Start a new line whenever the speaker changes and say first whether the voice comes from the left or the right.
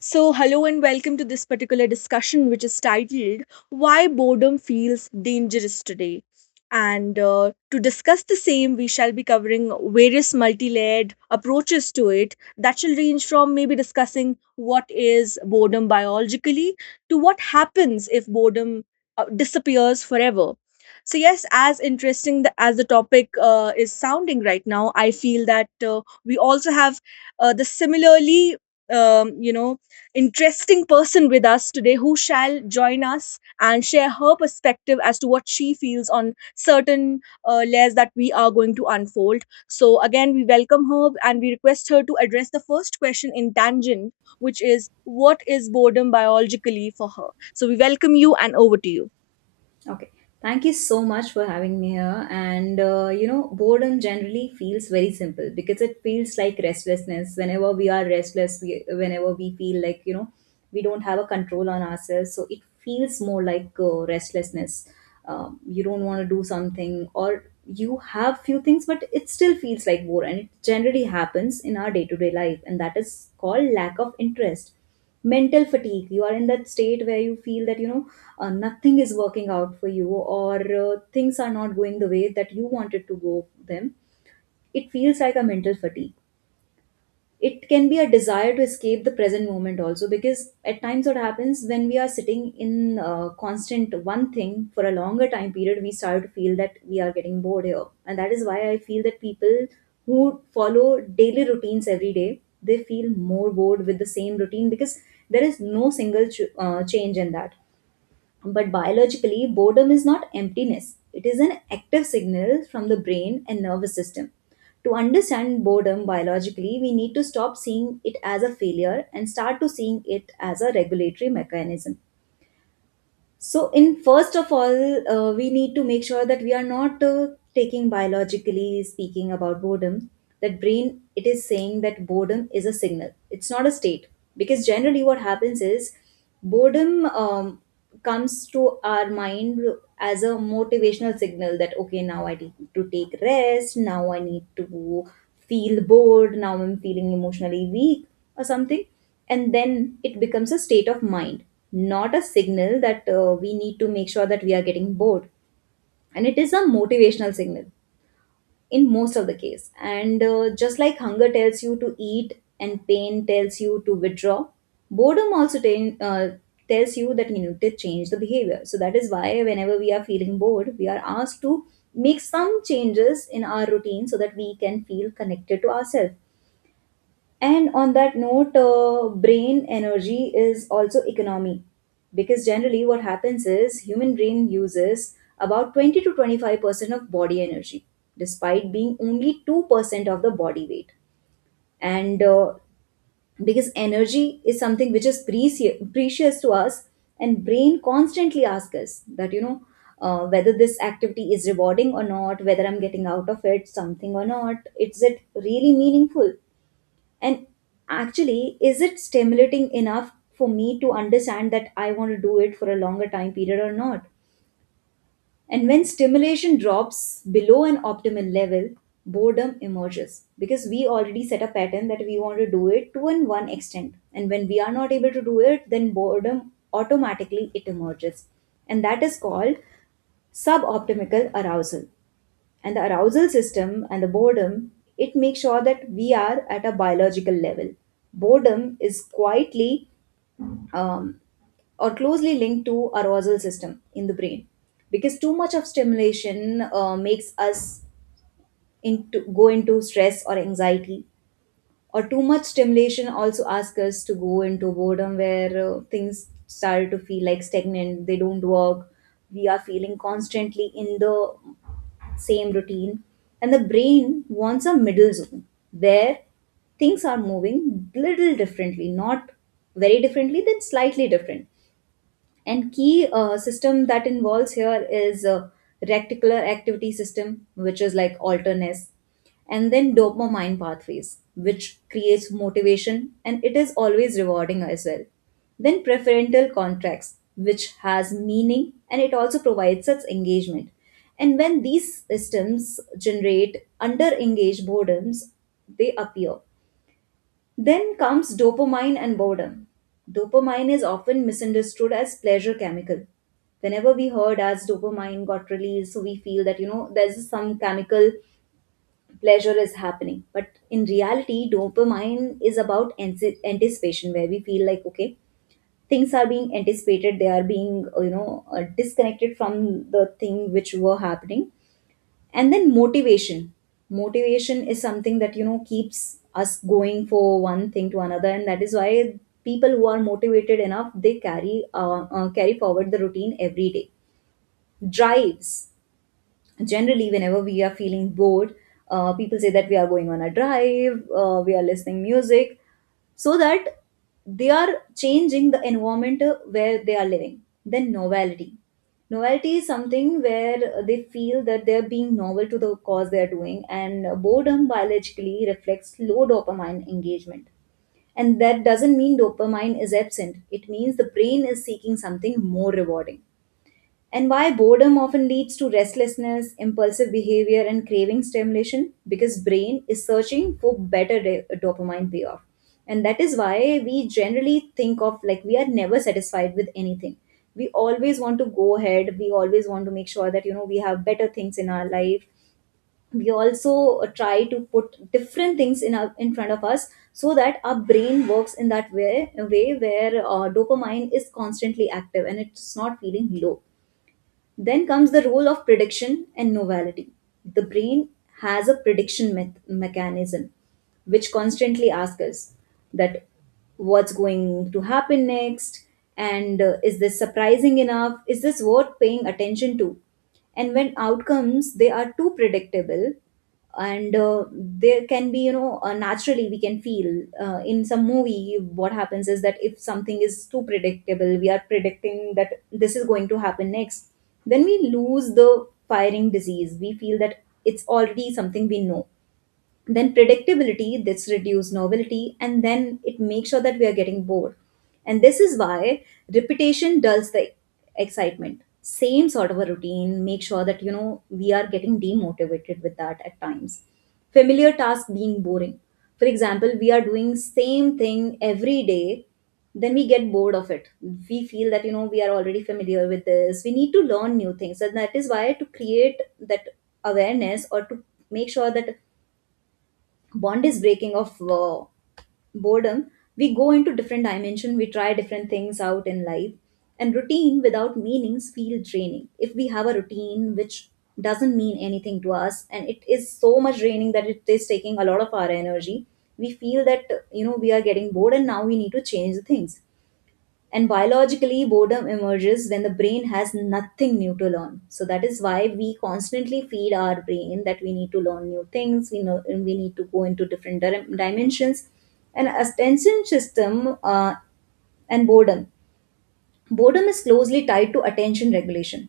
left: So, hello and welcome to this particular discussion, which is titled Why Boredom Feels Dangerous Today. And To discuss the same, we shall be covering various multi layered approaches to it that shall range from maybe discussing what is boredom biologically to what happens if boredom disappears forever. So, yes, as interesting as the topic is sounding right now, I feel that we also have the similarly, you know, interesting person with us today who shall join us and share her perspective as to what she feels on certain layers that we are going to unfold. So, again, we welcome her and we request her to address the first question in tangent, which is what is boredom biologically for her? So, we welcome you and over to you.
right: Okay. Thank you so much for having me here. And boredom generally feels very simple because it feels like restlessness. Whenever we are restless, whenever we feel like, we don't have a control on ourselves. So it feels more like restlessness. You don't want to do something or you have few things, but it still feels like bore. And it generally happens in our day to day life. And that is called lack of interest. Mental fatigue. You are in that state where you feel that, nothing is working out for you or things are not going the way that you wanted to go them, it feels like a mental fatigue. It can be a desire to escape the present moment also, because at times what happens when we are sitting in constant one thing for a longer time period, we start to feel that we are getting bored here. And that is why I feel that people who follow daily routines every day, they feel more bored with the same routine because there is no single change in that. But biologically, boredom is not emptiness, it is an active signal from the brain and nervous system. To understand boredom biologically, we need to stop seeing it as a failure and start to seeing it as a regulatory mechanism. So, in first of all, we need to make sure that we are not taking biologically speaking about boredom. That brain, it is saying that boredom is a signal. It's not a state, because generally what happens is boredom comes to our mind as a motivational signal that okay, now I need to take rest. Now I need to feel bored. Now I'm feeling emotionally weak or something, and then it becomes a state of mind, not a signal that we need to make sure that we are getting bored. And it is a motivational signal in most of the case. And just like hunger tells you to eat and pain tells you to withdraw, boredom also tells you that you need to change the behavior. So that is why whenever we are feeling bored, we are asked to make some changes in our routine so that we can feel connected to ourselves. And on that note, brain energy is also economy, because generally what happens is human brain uses about 20 to 25% of body energy despite being only 2% of the body weight. And because energy is something which is precious to us, and brain constantly asks us that, whether this activity is rewarding or not, whether I'm getting out of it something or not, is it really meaningful? And actually, is it stimulating enough for me to understand that I want to do it for a longer time period or not? And when stimulation drops below an optimal level, boredom emerges because we already set a pattern that we want to do it to an one extent. And when we are not able to do it, then boredom automatically it emerges. And that is called suboptimal arousal. And the arousal system and the boredom, it makes sure that we are at a biological level. Boredom is quietly, um, or closely linked to arousal system in the brain, because too much of stimulation makes us into go into stress or anxiety, or too much stimulation also asks us to go into boredom where things start to feel like stagnant, they don't work. We are feeling constantly in the exact same routine, and the brain wants a middle zone where things are moving little differently, not very differently, then slightly different. And key system that involves here is reticular activity system, which is like alterness, and then dopamine pathways, which creates motivation and it is always rewarding as well. Then preferential contracts, which has meaning and it also provides such engagement. And when these systems generate under engaged boredoms, they appear. Then comes dopamine and boredom. Dopamine is often misunderstood as pleasure chemical. Whenever we heard as dopamine got released, so we feel that you know there's some chemical pleasure is happening. But in reality, dopamine is about anticipation, where we feel like okay, things are being anticipated, they are being disconnected from the thing which were happening, and then motivation is something that you know keeps us going for one thing to another. And that is why people who are motivated enough, they carry forward the routine every day. Drives, generally whenever we are feeling bored, people say that we are going on a drive, we are listening music, so that they are changing the environment where they are living. Then novelty is something where they feel that they're being novel to the cause they're doing, and boredom biologically reflects low dopamine engagement. And that doesn't mean dopamine is absent, it means the brain is seeking something more rewarding. And why boredom often leads to restlessness, impulsive behavior, and craving stimulation? Because brain is searching for better dopamine payoff. And that is why we generally think of like we are never satisfied with anything. We always want to go ahead. We always want to make sure that, you know, we have better things in our life. We also try to put different things in, our, in front of us so that our brain works in that way where dopamine is constantly active and it's not feeling low. Then comes the role of prediction and novelty. The brain has a prediction mechanism which constantly ask us that what's going to happen next, and is this surprising enough, is this worth paying attention to. And when outcomes they are too predictable, and there can be naturally we can feel in some movie what happens is that if something is too predictable, we are predicting that this is going to happen next, then we lose the firing disease, we feel that it's already something we know. Then predictability this reduces novelty, and then it makes sure that we are getting bored. And this is why repetition dulls the excitement, same sort of a routine make sure that you know we are getting demotivated with that at times. Familiar task being boring, for example, we are doing same thing every day, then we get bored of it. We feel that you know we are already familiar with this, we need to learn new things. And that is why to create that awareness, or to make sure that bond is breaking of boredom, we go into different dimension, we try different things out in life. And routine without meanings feel draining. If we have a routine which doesn't mean anything to us, and it is so much draining that it is taking a lot of our energy, we feel that you know we are getting bored and now we need to change the things. And biologically, boredom emerges when the brain has nothing new to learn. So that is why we constantly feed our brain that we need to learn new things. We know, and we need to go into different dimensions. And attention system and boredom. Boredom is closely tied to attention regulation.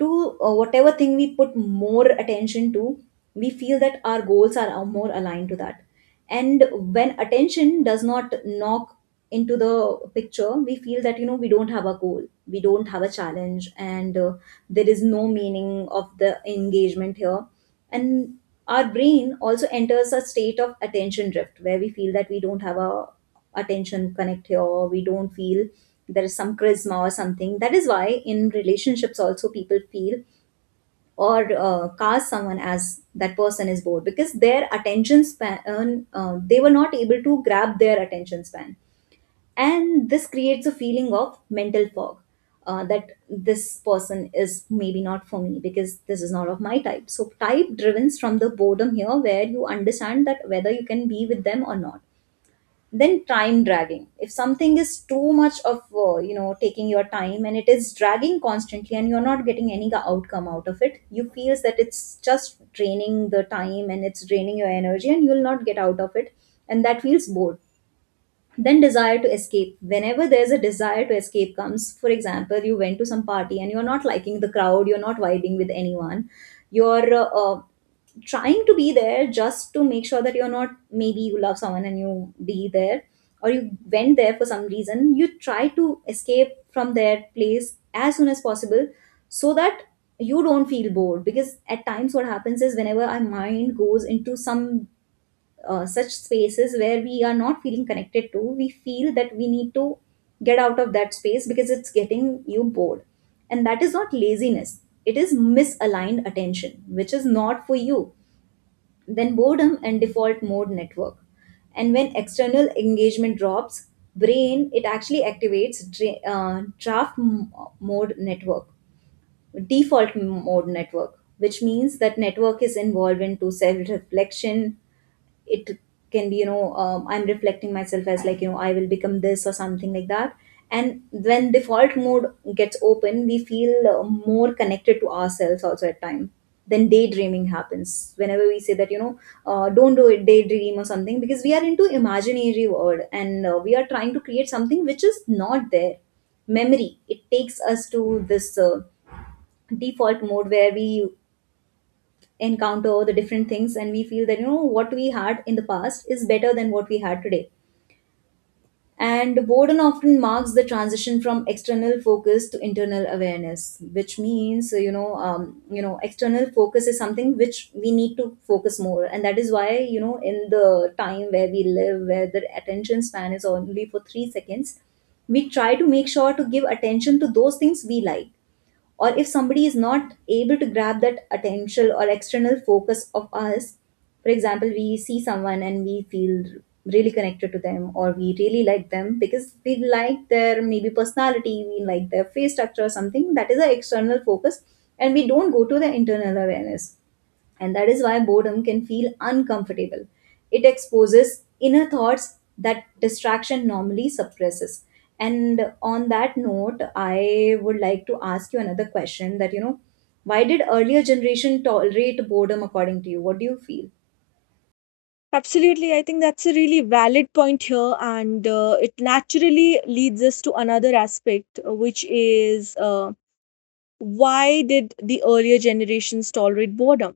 right: To whatever thing we put more attention to, we feel that our goals are more aligned to that. And when attention does not knock into the picture, we feel that we don't have a goal, we don't have a challenge, and there is no meaning of the engagement here and our brain also enters a state of attention drift where we feel that we don't have a attention connect here, or we don't feel there is some charisma or something. That is why in relationships also people feel or cast someone as that person is bored because their attention span, they were not able to grab their attention span and this creates a feeling of mental fog, that this person is maybe not for me because this is not of my type. So type driven from the boredom here, where you understand that whether you can be with them or not. Then time dragging, if something is too much of taking your time and it is dragging constantly and you're not getting any outcome out of it, you feel that it's just draining the time and it's draining your energy and you'll not get out of it, and that feels bored. Then desire to escape, whenever there's a desire to escape comes. For example, you went to some party and you're not liking the crowd, you're not vibing with anyone, you're trying to be there just to make sure that you're not, maybe you love someone and you be there, or you went there for some reason, you try to escape from their place as soon as possible, so that you don't feel bored. Because at times what happens is whenever our mind goes into some such spaces where we are not feeling connected to, we feel that we need to get out of that space because it's getting you bored. And that is not laziness, it is misaligned attention, which is not for you. Then boredom and default mode network. And when external engagement drops, brain it actually activates mode network, default mode network, which means that network is involved into self reflection. It can be, I'm reflecting myself as like, you know, I will become this or something like that. And when default mode gets open, we feel more connected to ourselves also at time. Then daydreaming happens whenever we say that, you know, don't do it daydream or something, because we are into imaginary world and we are trying to create something which is not there. Memory, it takes us to this default mode where we encounter the different things, and we feel that, you know, what we had in the past is better than what we had today. And boredom often marks the transition from external focus to internal awareness, which means, external focus is something which we need to focus more, and that is why, you know, in the time where we live, where the attention span is only for 3 seconds, we try to make sure to give attention to those things we like. Or if somebody is not able to grab that attentional or external focus of us, for example, we see someone and we feel really connected to them, or we really like them because we like their maybe personality, we like their face structure or something. That is an external focus and we don't go to the internal awareness, and that is why boredom can feel uncomfortable. It exposes inner thoughts that distraction normally suppresses. And on that note, I would like to ask you another question, that, you know, why did earlier generation tolerate boredom according to you? What do you feel?
left: Absolutely. I think that's a really valid point here. And it naturally leads us to another aspect, which is. Why did the earlier generations tolerate boredom?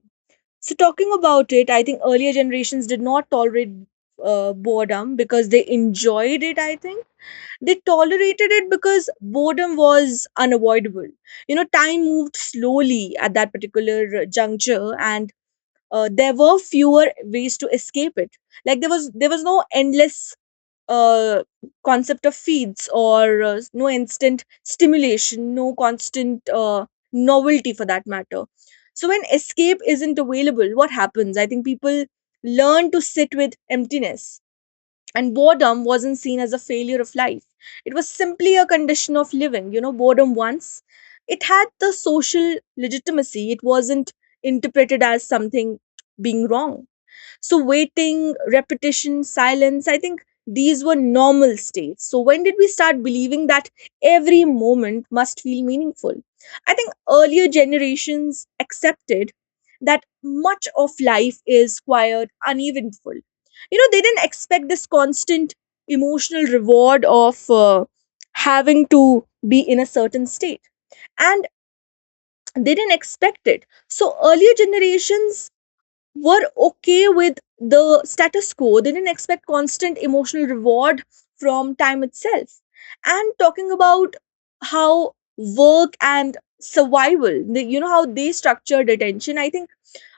left: So talking about it, I think earlier generations did not tolerate boredom because they enjoyed it. I think they tolerated it because boredom was unavoidable. You know, time moved slowly at that particular juncture, and there were fewer ways to escape it. Like there was no endless uh, concept of feeds, or no instant stimulation, no constant novelty for that matter. So when escape isn't available, what happens? I think people learn to sit with emptiness. And boredom wasn't seen as a failure of life. It was simply a condition of living. You know, boredom once, it had the social legitimacy. It wasn't interpreted as something being wrong. So, waiting, repetition, silence, I think these were normal states. So, when did we start believing that every moment must feel meaningful? I think earlier generations accepted that much of life is quiet, uneventful. You know, they didn't expect this constant emotional reward of having to be in a certain state, and they didn't expect it. So earlier generations were okay with the status quo. They didn't expect constant emotional reward from time itself. And talking about how work and survival, the, you know, how they structured attention, I think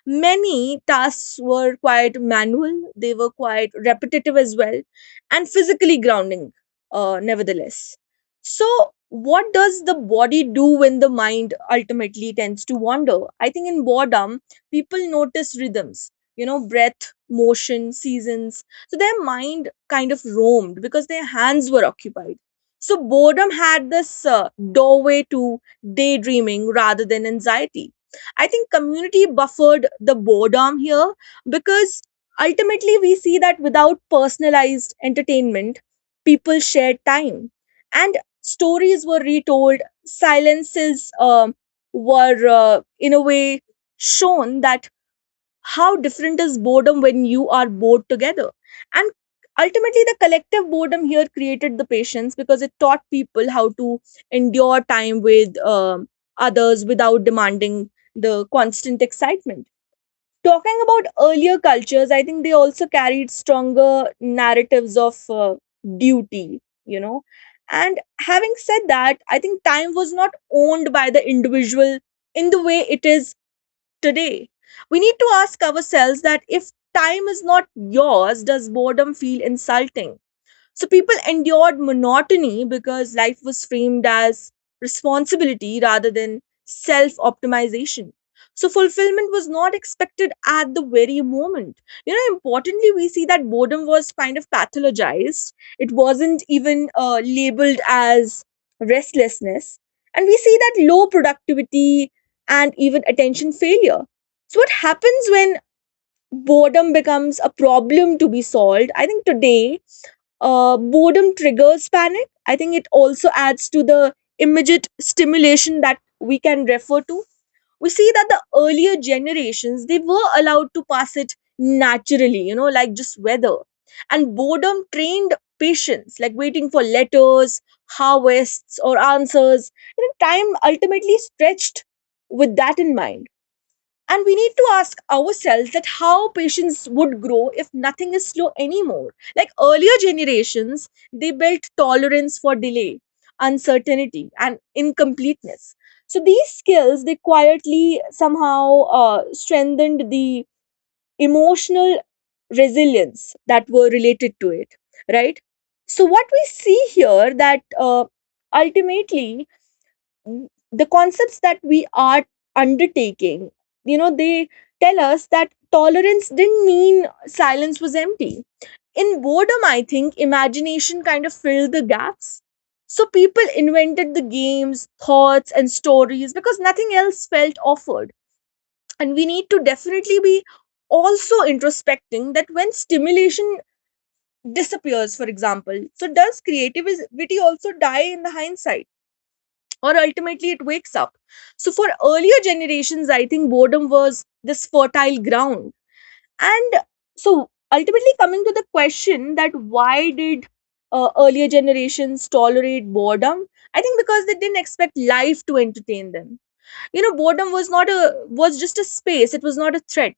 left: many tasks were quite manual, they were quite repetitive as well, and physically grounding, nevertheless. So, what does the body do when the mind ultimately tends to wander? I think in boredom, people notice rhythms, you know, breath, motion, seasons. So, their mind kind of roamed because their hands were occupied. So, boredom had this doorway to daydreaming rather than anxiety. I think community buffered the boredom here, because ultimately we see that without personalized entertainment, people shared time, and stories were retold, silences were in a way shown that how different is boredom when you are bored together. And ultimately the collective boredom here created the patience, because it taught people how to endure time with others without demanding the constant excitement. Talking about earlier cultures, I think they also carried stronger narratives of duty, you know, and having said that, I think time was not owned by the individual in the way it is today. We need to ask ourselves that if time is not yours, does boredom feel insulting? So people endured monotony because life was framed as responsibility rather than self optimization. So fulfillment was not expected at the very moment. You know, importantly, we see that boredom was kind of pathologized. It wasn't even labeled as restlessness. And we see that low productivity and even attention failure. So, what happens when boredom becomes a problem to be solved? I think today boredom triggers panic. I think it also adds to the immediate stimulation that we can refer to. We see that the earlier generations they were allowed to pass it naturally, you know, like just weather. And boredom trained patience, like waiting for letters, harvests, or answers. You know, time ultimately stretched with that in mind, and we need to ask ourselves that how patients would grow if nothing is slow anymore. Like earlier generations, they built tolerance for delay, uncertainty, and incompleteness. So these skills they quietly somehow strengthened the emotional resilience that were related to it, right? So what we see here that ultimately the concepts that we are undertaking, you know, they tell us that tolerance didn't mean silence was empty. In boredom, I think imagination kind of filled the gaps. So people invented the games, thoughts and stories because nothing else felt offered. And we need to definitely be also introspecting that when stimulation disappears, for example, so does creativity also die in the hindsight, or ultimately it wakes up. So for earlier generations, I think boredom was this fertile ground. And so ultimately coming to the question that why did earlier generations tolerate boredom? I think because they didn't expect life to entertain them. You know, boredom was not a was just a space, it was not a threat.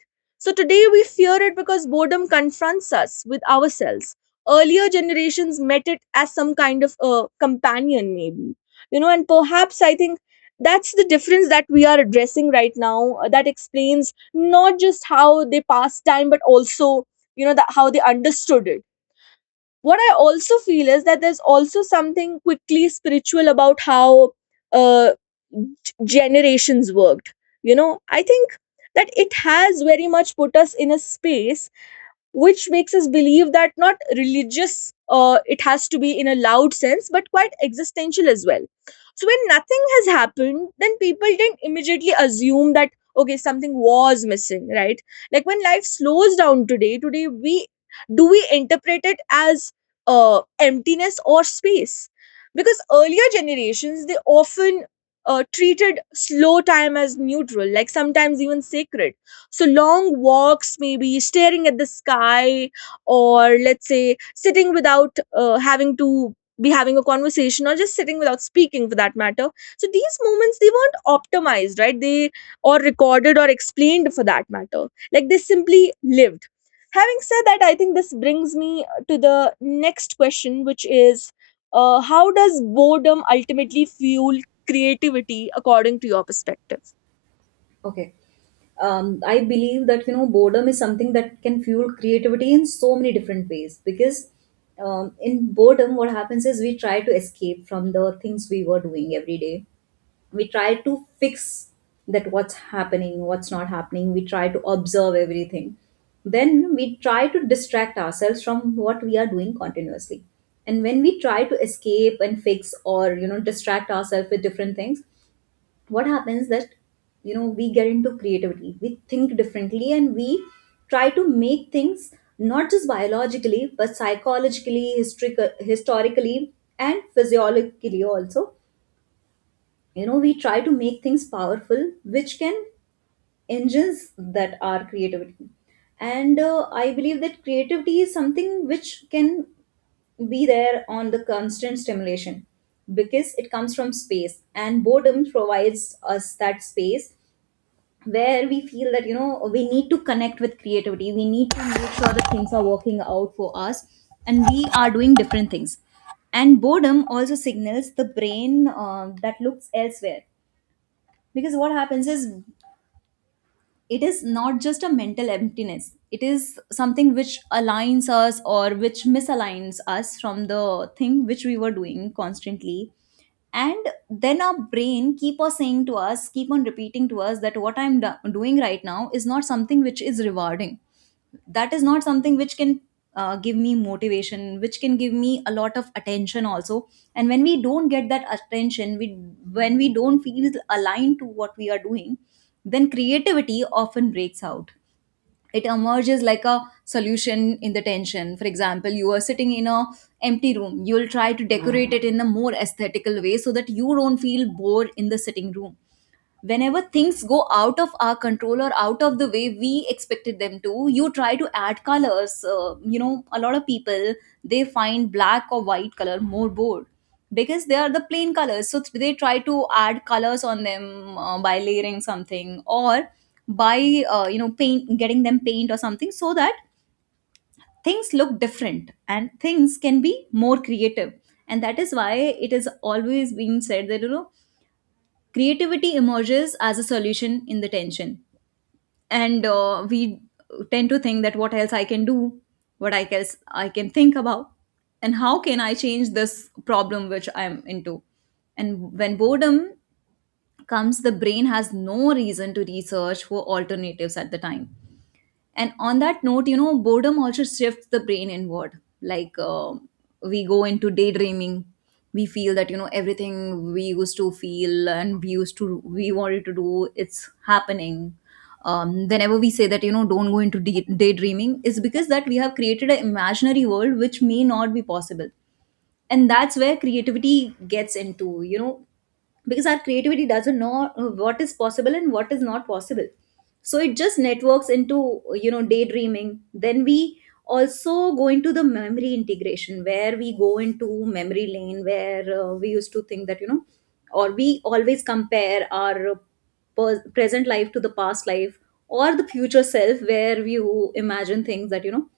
left: So today we fear it because boredom confronts us with ourselves. Earlier generations met it as some kind of a companion, maybe, you know, and perhaps I think that's the difference that we are addressing right now, that explains not just how they passed time but also, you know, that how they understood it. What I also feel is that there's also something quickly spiritual about how uh, generations worked, you know. I think that it has very much put us in a space which makes us believe that not religious, it has to be in a loud sense, but quite existential as well. So when nothing has happened, then people didn't immediately assume that okay, something was missing, right? Like when life slows down today, we, do we interpret it as emptiness or space? Because earlier generations they often treated slow time as neutral, like sometimes even sacred. So long walks, maybe staring at the sky, or let's say sitting without having to be having a conversation, or just sitting without speaking for that matter. So these moments they weren't optimized, right, they or recorded or explained for that matter, like they simply lived. Having said that, I think this brings me to the next question, which is how does boredom ultimately fuel creativity according to your perspective?
right: Okay. I believe that, you know, boredom is something that can fuel creativity in so many different ways, because in boredom, what happens is, we try to escape from the things we were doing every day, we try to fix that, what's happening, what's not happening, we try to observe everything. Then we try to distract ourselves from what we are doing continuously. And when we try to escape and fix, or, you know, distract ourselves with different things, what happens, that, you know, we get into creativity, we think differently, and we try to make things not just biologically but psychologically, historically and physiologically also, you know. We try to make things powerful which can engines that are creativity. And I believe that creativity is something which can be there on the constant stimulation, because it comes from space and boredom provides us that space, where we feel that, you know, we need to connect with creativity, we need to make sure that things are working out for us and we are doing different things. And boredom also signals the brain, that looks elsewhere. Because what happens is, it is not just a mental emptiness, it is something which aligns us or which misaligns us from the thing which we were doing constantly. And then our brain keep on saying to us, keep on repeating to us, that what I'm doing right now is not something which is rewarding, that is not something which can give me motivation, which can give me a lot of attention also. And when we don't get that attention, we, when we don't feel aligned to what we are doing, then creativity often breaks out. It emerges like a solution in the tension. For example, you are sitting in a empty room, you will try to decorate it in a more aesthetical way so that you don't feel bored in the sitting room. Whenever things go out of our control or out of the way we expected them to, you try to add colors, you know, a lot of people, they find black or white color more bored because they are the plain colors, so they try to add colors on them by layering something, or by you know, paint getting them paint or something, so that things look different and things can be more creative. And that is why it is always being said that, you know, creativity emerges as a solution in the tension. And we tend to think that what else I can do, what I guess I can think about, and how can I change this problem which I'm into. And when boredom comes, the brain has no reason to research for alternatives at the time. And on that note, you know, boredom also shifts the brain inward. Like, we go into daydreaming. We feel that, you know, everything we used to feel and we used to, we wanted to do, it's happening. Whenever we say that, you know, don't go into daydreaming, is because that we have created an imaginary world which may not be possible, and that's where creativity gets into, you know, because our creativity doesn't know what is possible and what is not possible. So it just networks into, you know, daydreaming. Then we also go into the memory integration, where we go into memory lane, where we used to think that, you know, or we always compare our present life to the past life, or the future self, where you imagine things that, you know,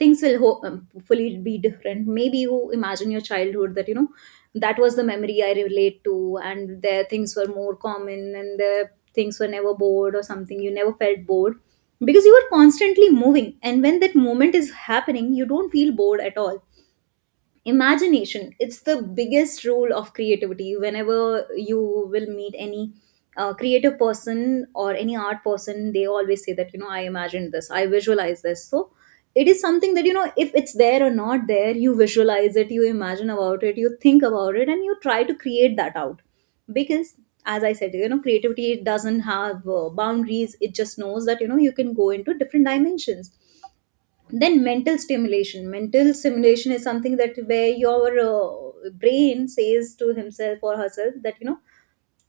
right: things will hopefully be different. Maybe you imagine your childhood that, you know, that was the memory I relate to, and there things were more common and the things were never bored or something, you never felt bored because you were constantly moving, and when that moment is happening you don't feel bored at all. Imagination, it's the biggest rule of creativity. Whenever you will meet any creative person or any art person, they always say that, you know, I imagined this, I visualize this. So it is something that, you know, if it's there or not there, you visualize it, you imagine about it, you think about it, and you try to create that out. Because, as I said, you know, creativity doesn't have boundaries, it just knows that, you know, you can go into different dimensions. Then mental stimulation. Mental stimulation is something that, where your brain says to himself or herself that, you know,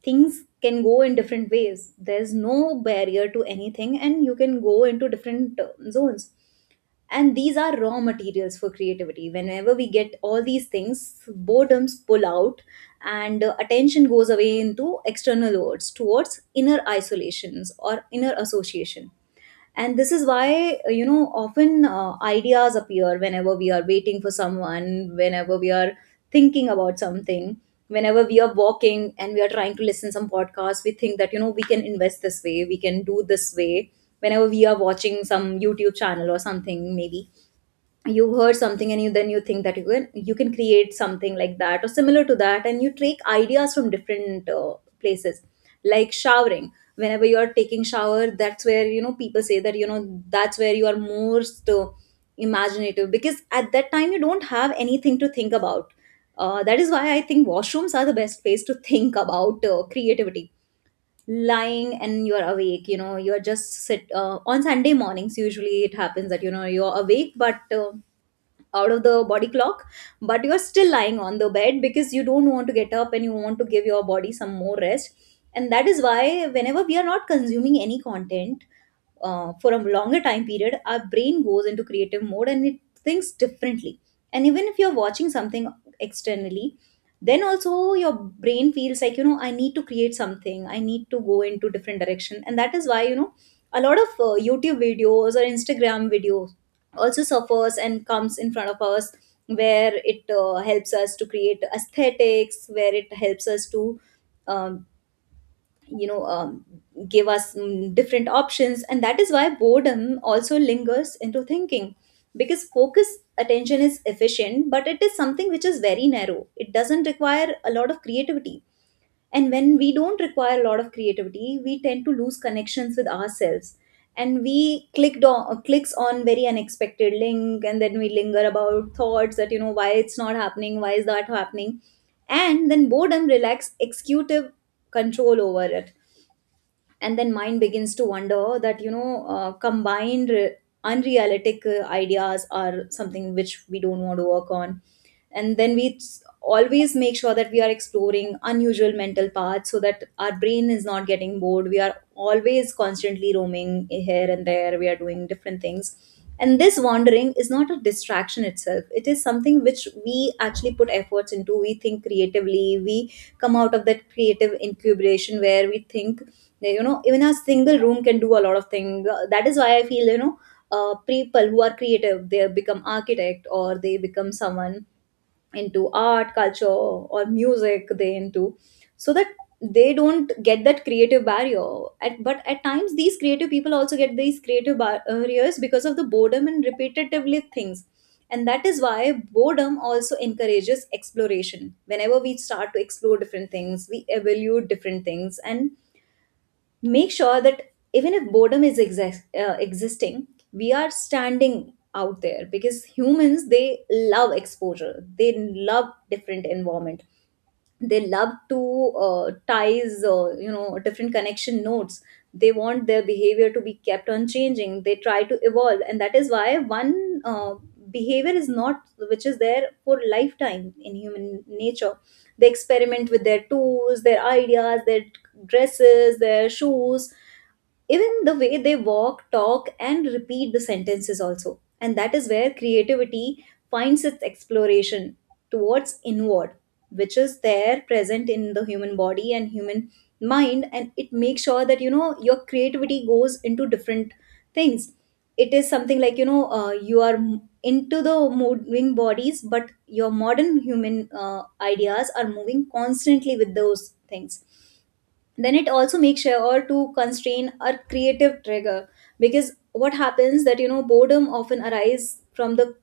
right: things can go in different ways, there's no barrier to anything, and you can go into different zones. And these are raw materials for creativity. Whenever we get all these things, boredoms pull out, and attention goes away into external words towards inner isolations or inner association. And this is why, you know, often ideas appear whenever we are waiting for someone, whenever we are thinking about something, whenever we are walking and we are trying to listen some podcast, we think that, you know, we can invest this way, we can do this way. Whenever we are watching some youtube channel or something, maybe you heard something and you then you think that you can, you can create something like that or similar to that, and you take ideas from different places. Like showering, whenever you are taking shower, that's where, you know, people say that, you know, that's where you are most imaginative, because at that time you don't have anything to think about. That is why I think washrooms are the best place to think about creativity. Lying and you're awake, you know, you're just sit on sunday mornings, usually it happens that, you know, you're awake but out of the body clock, but you're still lying on the bed because you don't want to get up and you want to give your body some more rest. And that is why whenever we are not consuming any content for a longer time period, our brain goes into creative mode and it thinks differently. And even if you're watching something externally, then also your brain feels like, you know, I need to create something, I need to go into different direction. And that is why, you know, a lot of YouTube videos or Instagram videos also suffers and comes in front of us, where it helps us to create aesthetics, where it helps us to um, you know um, give us different options. And that is why boredom also lingers into thinking, because focus attention is efficient, but it is something which is very narrow. It doesn't require a lot of creativity, and when we don't require a lot of creativity, we tend to lose connections with ourselves. And we clicked on clicks on very unexpected link, and then we linger about thoughts that, you know, why it's not happening, why is that happening. And then boredom lacks executive control over it, and then mind begins to wonder that, you know, unrealistic ideas are something which we don't want to work on. And then we always make sure that we are exploring unusual mental paths, so that our brain is not getting bored. We are always constantly roaming here and there, we are doing different things, and this wandering is not a distraction itself. It is something which we actually put efforts into. We think creatively. We come out of that creative incubation where we think, you know, even a single room can do a lot of things. That is why I feel, you know, people who are creative, they become architect, or they become someone into art, culture, or music they into, so that they don't get that creative barrier. But at times, these creative people also get these creative barriers because of the boredom and repetitively things. And that is why boredom also encourages exploration. Whenever we start to explore different things, we evaluate different things, and make sure that even if boredom is existing, we are standing out there, because humans, they love exposure, they love different environment, they love to ties different connection nodes. They want their behavior to be kept on changing, they try to evolve, and that is why one behavior is not which is there for lifetime in human nature. They experiment with their tools, their ideas, their dresses, their shoes, even the way they walk, talk, and repeat the sentences also. And that is where creativity finds its exploration towards inward, which is there present in the human body and human mind. And it makes sure that, you know, your creativity goes into different things. It is something like, you know, you are into the moving bodies, but your modern human ideas are moving constantly with those things. Then it also makes sure to constrain our creative trigger, because what happens that, you know, boredom often arises from the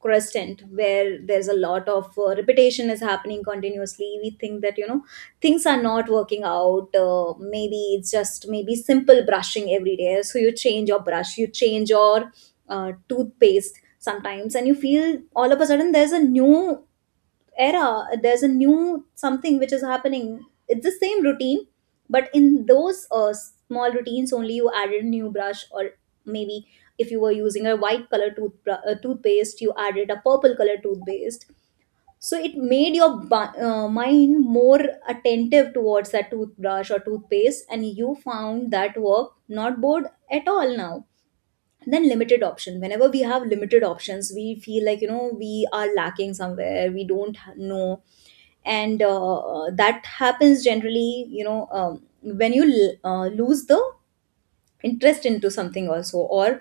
right: crescent, where there's a lot of repetition is happening continuously. We think that, you know, things are not working out. Maybe it's just, maybe simple brushing every day, so you change your brush, you change your toothpaste sometimes, and you feel all of a sudden there's a new era, there's a new something which is happening. It's the same routine, but in those small routines only, you added a new brush, or maybe if you were using a white color toothpaste, you added a purple color toothpaste. So it made your mind more attentive towards that toothbrush or toothpaste, and you found that work not bored at all now. Then limited option, whenever we have limited options, we feel like, you know, we are lacking somewhere, we don't know. And that happens generally, you know, when you lose the interest into something also, or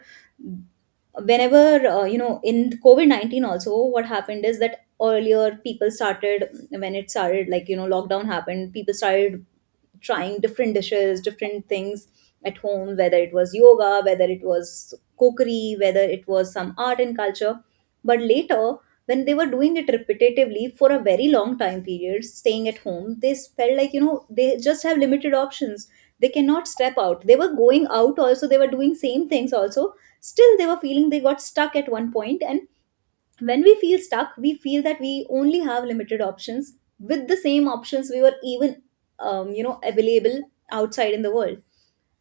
right: whenever you know, in COVID-19 also, what happened is that earlier people started, when it started, like, you know, lockdown happened, people started trying different dishes, different things at home, whether it was yoga, whether it was cookery, whether it was some art and culture. But later, when they were doing it repetitively for a very long time period, staying at home, they felt like, you know, they just have limited options, they cannot step out, they were going out also, they were doing same things also, still they were feeling they got stuck at one point. And when we feel stuck, we feel that we only have limited options, with the same options we were even available outside in the world,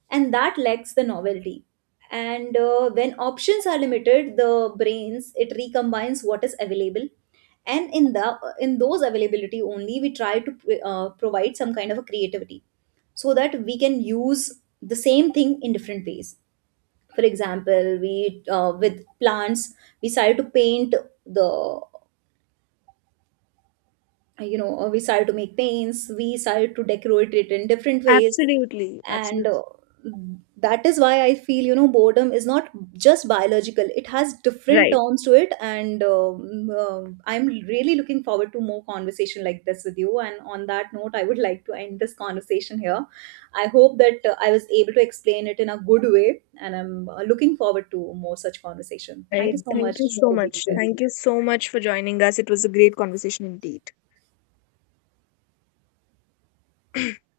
right: and that lacks the novelty. And when options are limited, the brains, it recombines what is available. And in those availability only, we try to provide some kind of a creativity, so that we can use the same thing in different ways. For example, we with plants, we started to paint, the you know we started to make paints, we started to decorate it in different ways.
left: Absolutely,
right: And
left: absolutely.
right: that is why I feel, you know, boredom is not just biological, it has different
left: Right.
right: terms to it. And I'm really looking forward to more conversation like this with you. And on that note, I would like to end this conversation here. I hope that I was able to explain it in a good way, and I'm looking forward to more such conversation. Thank
left: Right.
right: you so
left: Thank you
right: much
left: so
right: for being
left: much. Thank
right: there.
left: you so much for joining us. It was a great conversation indeed.